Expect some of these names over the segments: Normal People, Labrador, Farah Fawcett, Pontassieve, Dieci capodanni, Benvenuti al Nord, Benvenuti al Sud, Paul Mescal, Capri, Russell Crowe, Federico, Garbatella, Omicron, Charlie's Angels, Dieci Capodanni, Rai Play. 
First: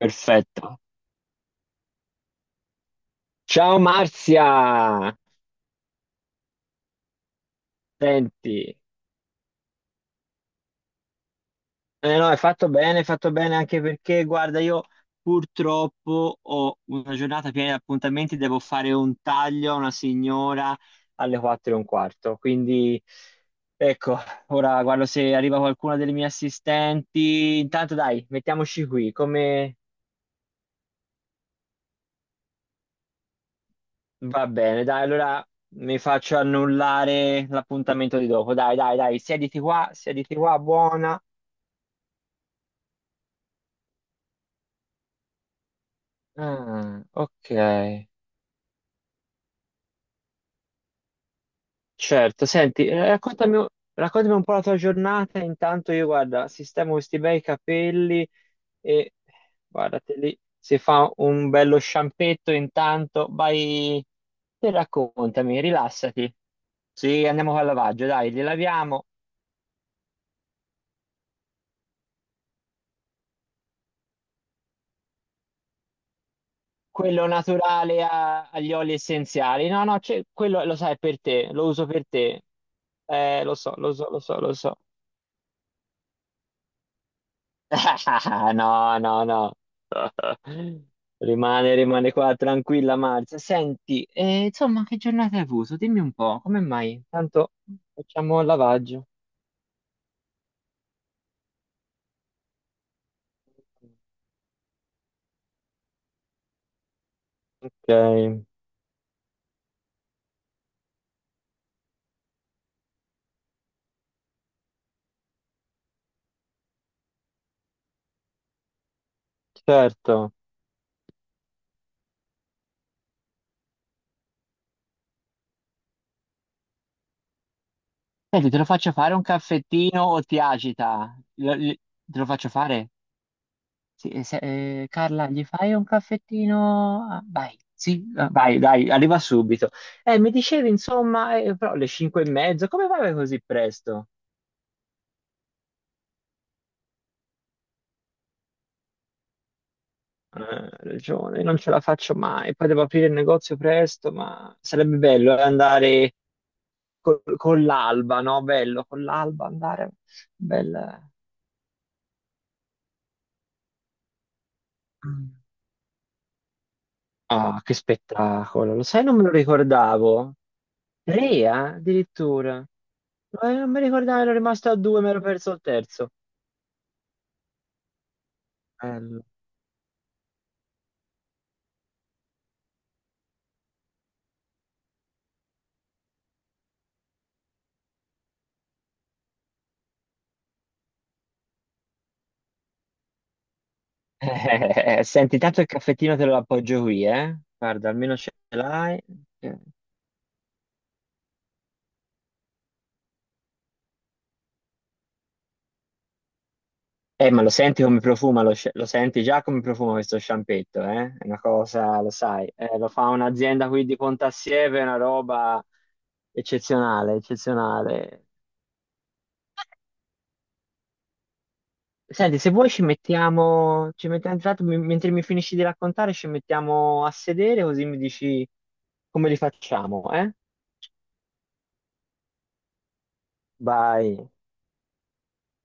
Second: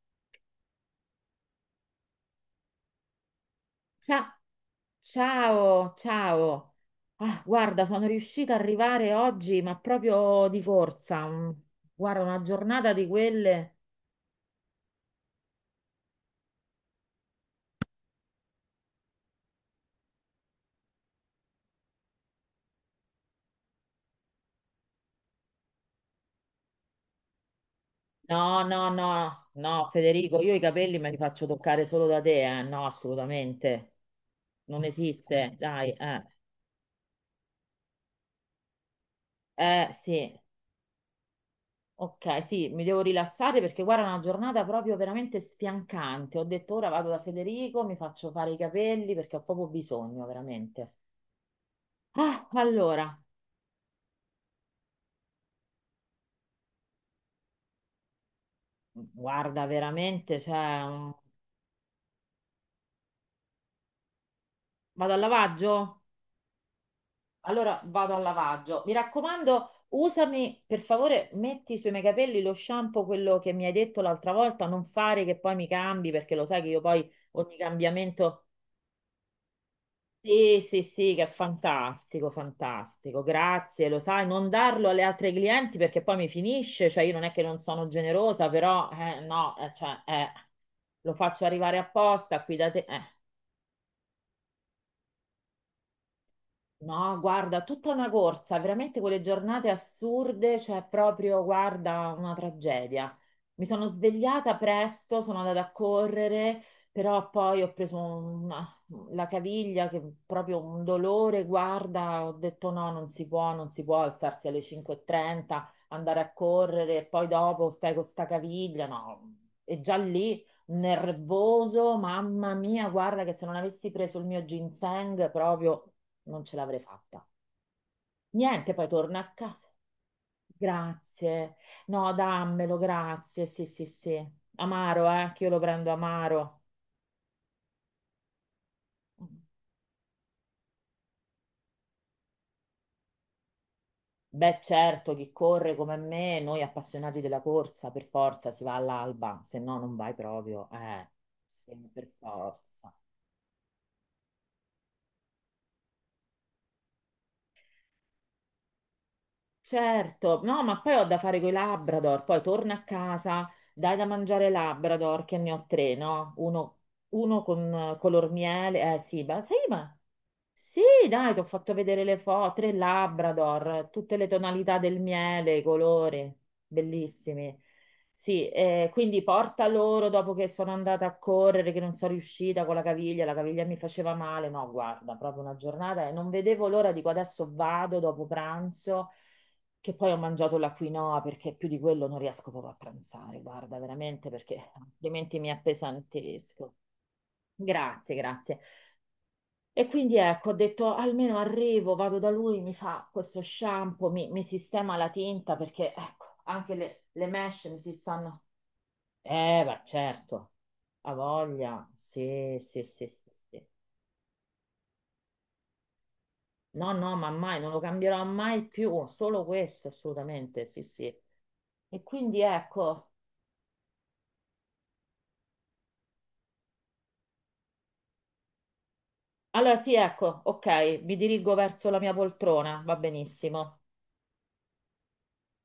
Perfetto. Ciao Cia- Marzia! Ciao, ciao. Ah, guarda, sono riuscita ad Senti, arrivare oggi, ma proprio di corsa. Guarda, no, una giornata hai di fatto bene quelle. anche perché, guarda, io purtroppo ho una giornata piena di appuntamenti, devo fare un taglio a una signora alle 4 e un quarto, quindi ecco, ora guardo se arriva qualcuna delle mie assistenti. Intanto dai, No, mettiamoci no, qui, no, come no, Federico, io i capelli me li faccio toccare solo da te, eh. No, assolutamente. va Non bene? Dai, allora esiste, dai, mi eh. faccio annullare l'appuntamento di dopo. Dai, dai, dai, siediti Sì. qua, buona. Ok, sì, mi devo rilassare perché guarda, è una giornata proprio veramente sfiancante. Ho detto ora Ah, vado da ok, Federico, mi faccio fare i capelli perché ho proprio bisogno, veramente. Ah, certo. Senti, allora, raccontami, raccontami un po' la tua giornata. Intanto io, guarda, sistemo questi bei capelli e guarda, guardate veramente, lì, si cioè, fa un bello sciampetto intanto. Vai e vado al raccontami, lavaggio? rilassati. Sì, andiamo al Allora lavaggio, vado al dai, li lavaggio. Mi laviamo. raccomando, usami, per favore, metti sui miei capelli lo shampoo, quello che mi hai detto l'altra volta, non fare che poi mi cambi, perché lo sai che io poi Quello ogni naturale cambiamento... agli oli essenziali. No, no, Sì, quello lo sì, sai è sì, per che è te, lo uso per fantastico, te. fantastico, Lo so, grazie, lo lo so, lo sai, so, non lo so. darlo alle altre clienti perché poi mi finisce, cioè io non è che non sono generosa, però, No, no, no. no, cioè, lo faccio Rimane, arrivare rimane qua apposta qui da te, tranquilla eh. Marzia. Senti, insomma, che giornata hai avuto? Dimmi un po', come mai? No, Tanto guarda, tutta una facciamo il corsa, veramente lavaggio. quelle giornate assurde, cioè proprio, guarda, una tragedia. Mi sono svegliata presto, sono andata a correre, però poi ho preso Ok, la caviglia che proprio un dolore, guarda, ho detto no, non si può, non si può alzarsi alle 5:30, andare a correre e poi dopo stai con sta caviglia, no. E già certo. lì nervoso, mamma mia, guarda che se non avessi preso il mio ginseng proprio non ce l'avrei fatta. Senti, te lo Niente, poi faccio fare torna un a casa. caffettino o ti agita? Grazie. No, Te lo faccio dammelo, fare? grazie. Sì, sì, Sì, sì. Amaro, Carla, che gli io lo fai un prendo amaro. caffettino? Ah, vai, sì, ah, vai, dai, arriva subito. Mi dicevi, insomma, però le cinque e mezzo, come vai così presto? Beh, certo, chi corre come me, noi appassionati della corsa, per forza si va all'alba, se no non vai proprio. Ragione, io non ce Sì, la per faccio mai. Poi devo forza. aprire il negozio presto, ma sarebbe bello andare con l'alba, no? Bello, con l'alba andare. Certo, no, ma poi Bel... ho da fare coi Labrador, poi torno a casa, dai da mangiare ai Labrador, che ne ho tre, no? Uno Ah, con che color spettacolo! Lo miele, eh sai, non me sì, lo ma sai, ma ricordavo. sì, Tre, dai, ti ho fatto vedere le foto, addirittura. tre Non mi Labrador, tutte ricordavo, le ero rimasto a tonalità del due, mi ero perso miele, il i terzo. colori, bellissimi. Sì, quindi Bello. porta loro dopo che sono andata a correre, che non sono riuscita con la caviglia mi faceva male, no, guarda, proprio una giornata e non vedevo l'ora, dico adesso vado dopo pranzo che poi ho mangiato la quinoa perché più di quello non riesco proprio a pranzare, guarda, veramente perché altrimenti Senti, mi tanto il caffettino te lo appesantisco. appoggio qui, eh? Guarda, Grazie, almeno ce grazie. l'hai. E quindi ecco, ho detto almeno arrivo, vado da lui, mi fa questo shampoo, mi sistema la tinta perché ecco, anche le Ma lo mesh mi senti si come stanno... profuma, lo senti già come ma profuma questo certo, sciampetto, ha eh? È una voglia. cosa, lo sai, Sì, sì, lo sì, fa sì, un'azienda sì. qui di Pontassieve, è una roba No, no, eccezionale, ma mai, non lo cambierò eccezionale. mai più, solo questo assolutamente, sì, sì. E Senti, quindi se vuoi ci ecco... mettiamo, ci mettiamo intanto, mentre mi finisci di raccontare, ci mettiamo a sedere così mi dici come li Allora sì, facciamo, eh? ecco, ok, mi dirigo verso la mia poltrona, va benissimo. Vai,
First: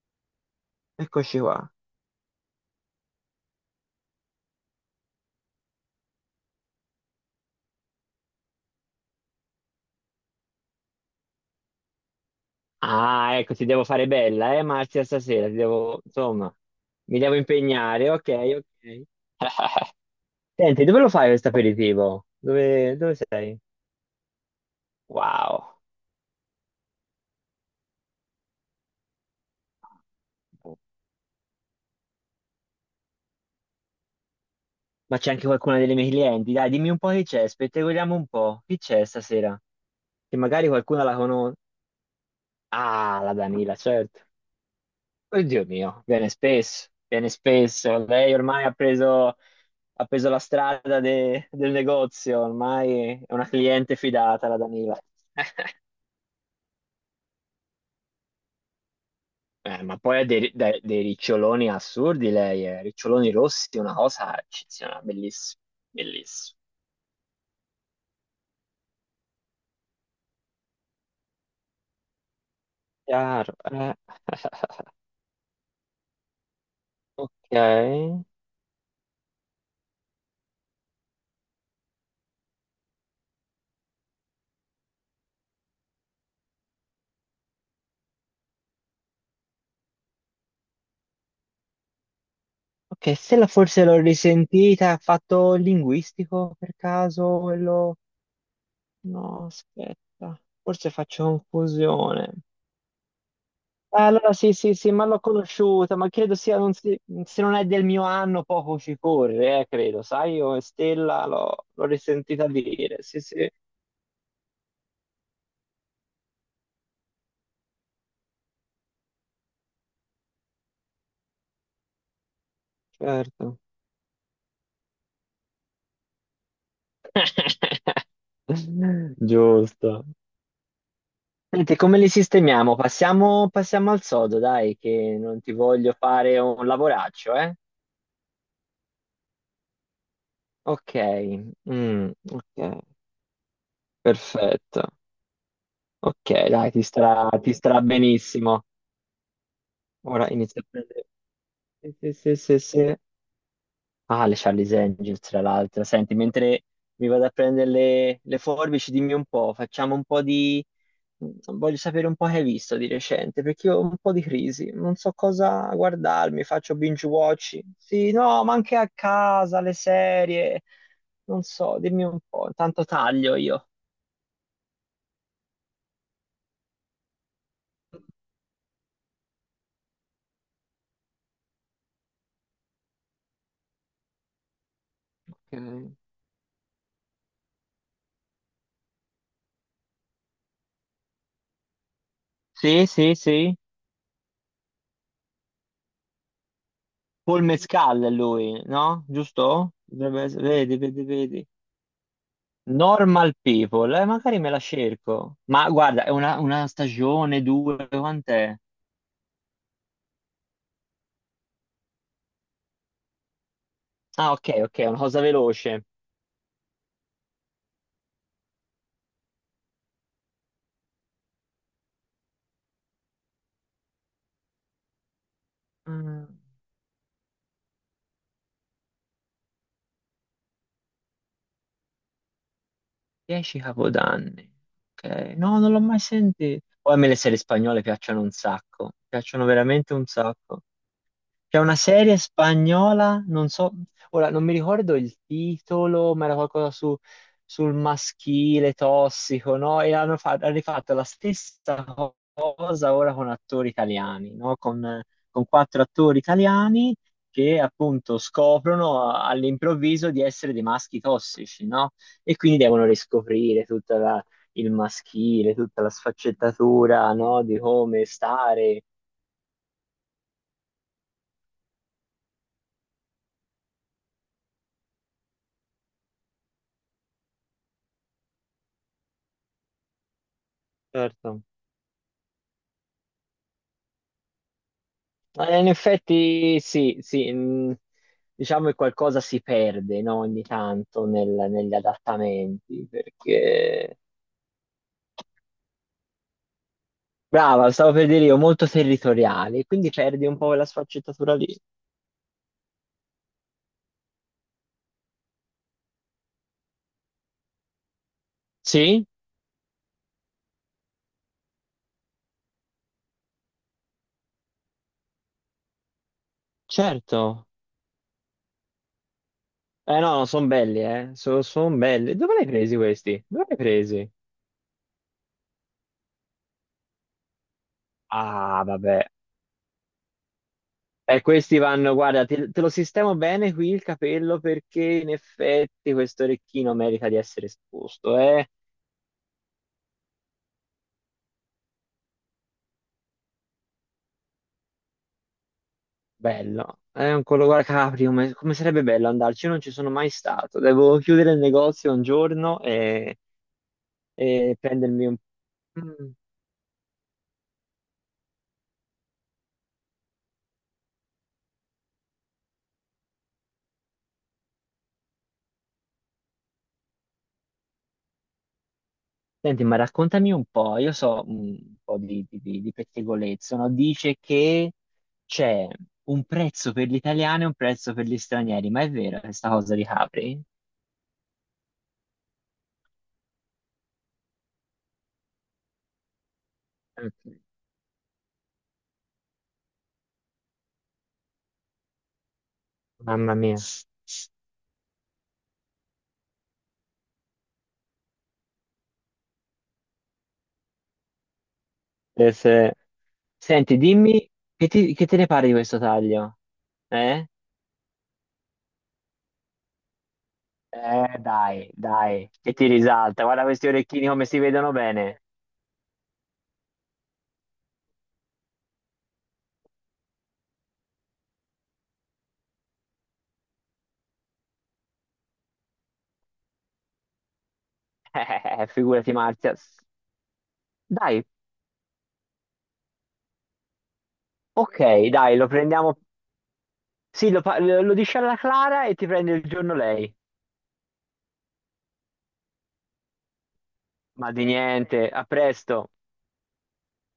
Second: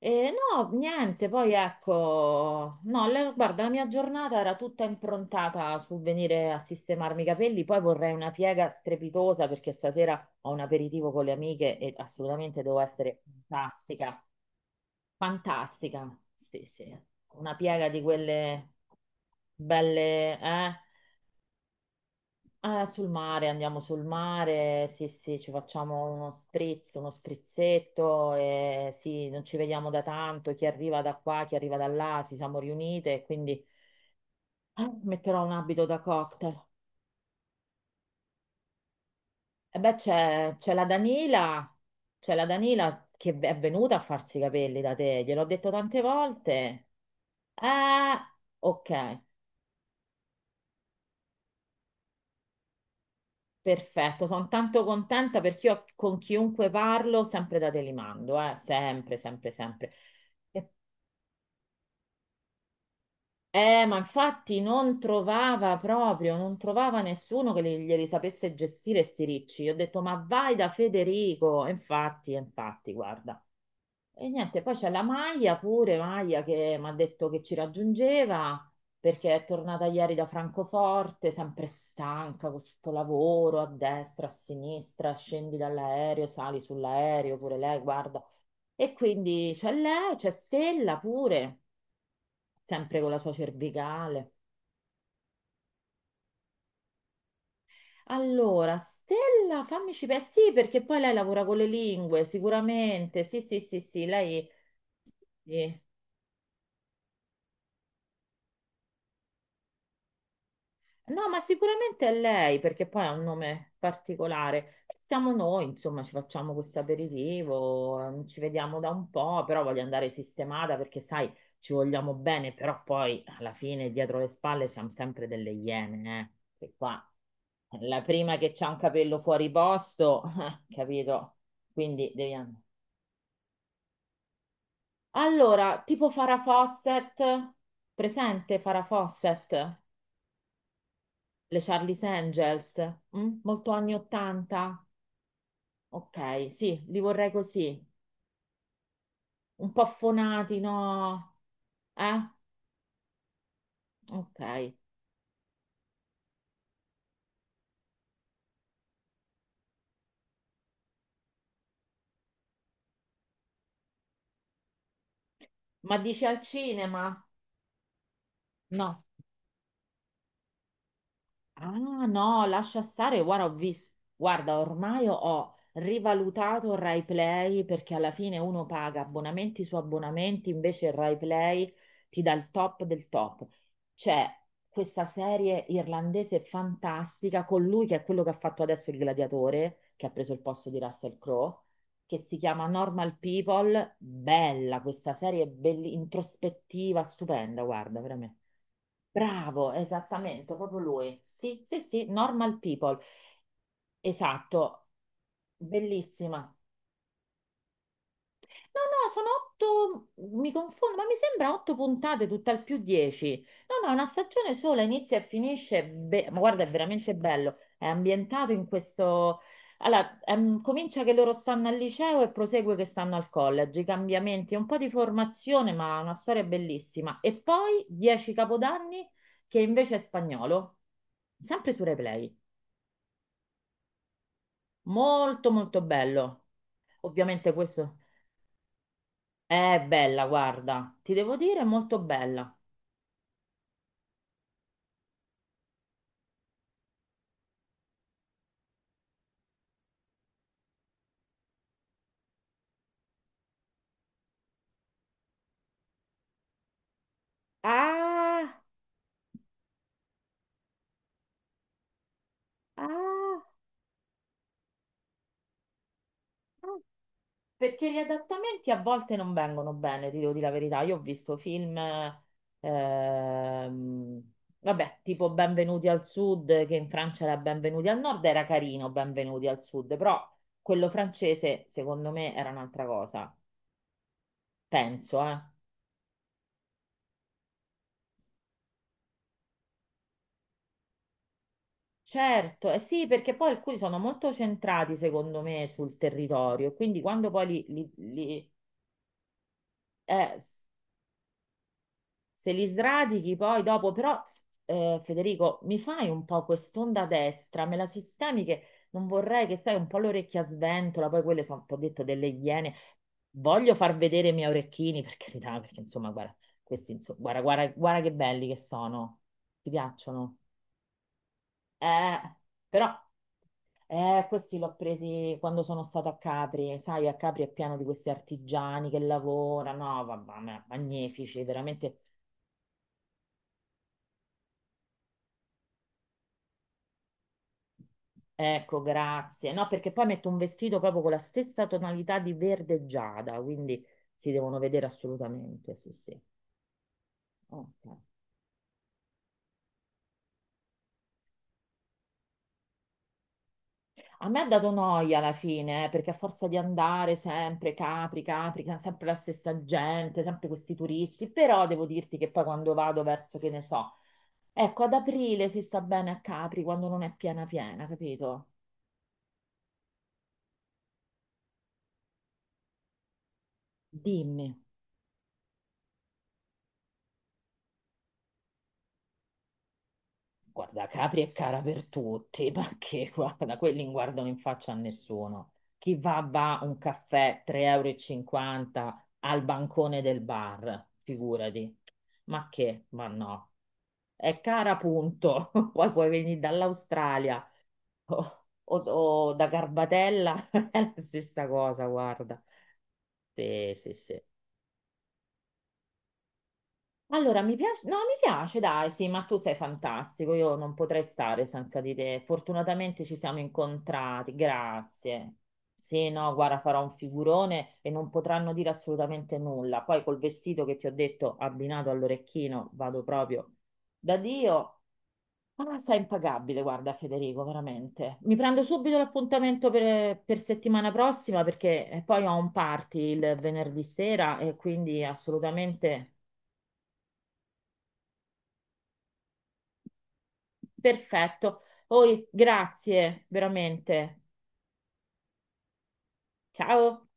E no, niente, eccoci poi qua. ecco, no, guarda, la mia giornata era tutta improntata sul venire a sistemarmi i capelli, poi vorrei una piega strepitosa perché stasera ho un aperitivo con le amiche e assolutamente devo essere Ah, ecco, ti devo fare fantastica, bella, Marzia, stasera, ti devo, fantastica, insomma, sì, sì, mi devo una piega di impegnare, ok, quelle ok. belle, eh? Senti, dove lo fai questo aperitivo? Dove, Sul dove mare, sei? andiamo sul mare, sì, sì, ci Wow, facciamo uno spritz, uno sprizzetto, e sì, non ci vediamo da tanto, chi boh, arriva da qua, chi arriva da là, ci siamo riunite, e quindi ma c'è metterò anche un qualcuna abito delle da mie clienti. cocktail. Dai, dimmi un po' chi c'è, spettacoliamo un po'. Chi c'è stasera? E beh, Che c'è magari c'è la qualcuna la conosce. Danila, c'è la Danila Ah, la che è Danila, venuta a certo. farsi i capelli da te, gliel'ho Oddio detto tante mio, viene volte. spesso, viene spesso. Eh, Lei ormai ok. Ha preso la strada del negozio, ormai è una cliente Perfetto, sono fidata, la tanto Danila. contenta perché io con chiunque parlo sempre da te li mando, sempre, sempre, sempre. ma poi ha E- dei riccioloni assurdi lei, eh. Riccioloni rossi, una ma cosa infatti non eccezionale, bellissima, trovava proprio, non bellissima. trovava nessuno che glieli sapesse gestire sti ricci. Io ho detto, ma vai da Federico. E infatti, guarda. Chiaro, eh. E niente, poi c'è la Maia pure, Maia che mi ha detto che Ok. ci raggiungeva perché è tornata ieri da Francoforte, sempre stanca con questo lavoro a destra, a sinistra, scendi dall'aereo, sali sull'aereo, pure lei, guarda. E quindi c'è lei, c'è Stella pure, sempre con Ok, la sua Stella forse l'ho cervicale. risentita, ha fatto linguistico per caso quello... Allora, No, Stella, aspetta, sì, perché forse poi lei faccio lavora con le lingue, confusione. sicuramente, sì, sì, sì, sì, Ah, allora lei... sì, sì, sì, ma l'ho sì. conosciuta, ma non se non è del mio anno poco ci corre, credo, sai, io Stella No, ma l'ho sicuramente è risentita lei, perché dire, poi ha sì, un sì, nome particolare. Siamo noi, insomma, ci facciamo questo aperitivo, ci vediamo da un po', però voglio andare sistemata perché, sai, ci vogliamo bene, però poi alla certo. fine dietro le spalle siamo sempre delle iene, eh? Che qua la prima che c'ha un capello fuori Giusto. posto, capito? Senti, come li Quindi devi andare. sistemiamo? Passiamo, passiamo al sodo, dai, che non ti Allora, voglio tipo fare Farah un Fawcett, lavoraccio, eh? presente Farah Fawcett? Ok, Le Charlie's mm, Angels, ok, mm? Molto anni 80? perfetto. Ok, Ok, dai, sì, li vorrei ti starà così, benissimo. un po' Ora affonati, inizia a prendere. no? Sì, sì, Eh? sì, sì, sì. Ah, le Ok. Charlie's Angels, tra l'altro. Senti, mentre mi vado a prendere le forbici, dimmi un po', facciamo un po' di... mm, Voglio sapere un po' che hai visto di recente, perché io ho un po' di crisi, non so cosa Ma dici al guardarmi, faccio cinema? binge watch. Sì, no, ma anche a No. casa, le serie, non so, dimmi Ah un no, po', lascia intanto stare, taglio guarda, ho io. visto, guarda, ormai ho rivalutato il Rai Play perché alla fine uno paga abbonamenti su abbonamenti, invece il Rai Play ti dà il top del top. C'è questa serie Ok. irlandese fantastica con lui che è quello che ha fatto adesso il gladiatore, che ha preso il posto di Russell Crowe, che si chiama Sì, sì, Normal sì. People. Bella questa serie, introspettiva, Paul stupenda, guarda, Mescal è veramente. lui, no? Bravo, Giusto? Esattamente, Vedi, proprio vedi, lui. vedi. Sì, sì, sì, Normal People. Normal People, magari me la Esatto, cerco. Ma guarda, è bellissima. una stagione, due, quant'è? No, no, sono otto, mi confondo, ma mi sembra otto puntate, tutt'al più 10. No, no, una Ah, ok, stagione ok, sola, è una inizia cosa e finisce, veloce. Ma guarda, è veramente bello. È ambientato in questo... Allora, comincia che loro stanno al liceo e prosegue che stanno al college, i cambiamenti, un po' di formazione, ma una Mm, storia bellissima. E poi Dieci Capodanni, che invece è spagnolo, sempre su Replay. Dieci capodanni. Ok, Molto, no, non molto l'ho mai bello. sentito. Poi a me le serie Ovviamente spagnole questo... piacciono un sacco, piacciono È veramente un bella, sacco. guarda, ti devo C'è dire, è una molto serie bella. spagnola, non so, ora non mi ricordo il titolo, ma era qualcosa su, sul maschile tossico, no? E hanno rifatto la stessa cosa ora con attori italiani, no? Con quattro attori italiani che appunto Ah, scoprono all'improvviso di essere dei maschi tossici, no? E quindi devono ah, riscoprire il maschile, tutta la ah, sfaccettatura, no? Di perché gli come adattamenti a stare. volte non vengono bene, ti devo dire la verità. Io ho visto film, ehm, vabbè, tipo Benvenuti al Sud, che in Francia era Benvenuti al Nord, era carino Benvenuti al Sud, però quello Certo. francese, secondo me, era un'altra cosa, penso, eh. In effetti sì, sì, diciamo che qualcosa si perde, no, ogni tanto negli Certo, eh adattamenti, sì, perché poi alcuni sono perché molto centrati, secondo me, sul territorio, quindi quando poi brava, stavo per dire io, molto territoriali, quindi perdi eh, un po' s- quella sfaccettatura lì. se li sradichi poi dopo, però Federico, mi fai un po' quest'onda destra, me la sistemi che Sì, non vorrei che sai un po' l'orecchia sventola, poi quelle sono, ti ho detto, delle iene. Voglio far vedere i miei orecchini, per carità, perché insomma, guarda, questi, insomma, guarda, certo. guarda, guarda che belli che sono. Ti Eh no, piacciono? sono belli, sono belli. Dove Eh, li hai presi però questi? Dove li hai presi? Questi l'ho presi quando sono stata a Capri, sai, a Capri è pieno di questi Ah, artigiani che vabbè. lavorano, no, vabbè, E magnifici, questi vanno, veramente. guarda, te, te lo sistemo bene qui il capello perché in effetti questo orecchino merita di essere esposto, eh. Ecco, grazie. No, perché poi metto un vestito proprio con la stessa tonalità di verde giada, quindi si devono vedere assolutamente, sì, sì. Bello, è un colo Ok. Capri, come, come sarebbe bello andarci? Io non ci sono mai stato, devo chiudere il negozio un giorno A me ha e dato prendermi un... noia alla fine, perché Mm. a forza di andare sempre Capri, Capri, sempre la stessa gente, sempre questi turisti, però devo dirti che poi quando vado verso, che ne so, ecco, ad aprile si sta bene a Capri quando non è piena piena, capito? Senti, ma raccontami un po', io so mm, un po' di pettegolezzo, no? Dice Dimmi. che c'è un prezzo per gli italiani e un prezzo per gli stranieri, ma è vero questa cosa di Capri? Guarda, Capri è cara per tutti, ma che guarda, quelli non guardano in faccia a nessuno. Chi va un Ok. caffè 3,50 € e cinquanta al bancone del bar, figurati. Ma che? Ma Mamma no. mia. È cara, punto. Poi puoi venire dall'Australia o da Garbatella, è la stessa cosa, Eh, guarda. se- Sì, Senti, sì, sì. dimmi, che te ne pare di questo taglio? Eh? Allora, mi piace, no, mi piace, dai, sì, ma tu sei fantastico, io non potrei stare Dai, senza di te. dai, che ti Fortunatamente ci risalta. siamo Guarda questi orecchini come incontrati, si vedono bene. grazie. Sì, no, guarda, farò un figurone e non potranno dire assolutamente nulla. Poi col vestito che ti ho detto, abbinato all'orecchino, vado proprio da Dio. Ah, sei impagabile, guarda, Federico, veramente. Mi prendo subito Figurati, Marzia. l'appuntamento per settimana Dai, prossima perché poi ho un party il venerdì sera e quindi ok, dai, lo prendiamo. assolutamente... Sì, lo dici alla Clara e ti prende il giorno lei. Perfetto. Poi, grazie, veramente. Ma di niente, a presto. Ciao.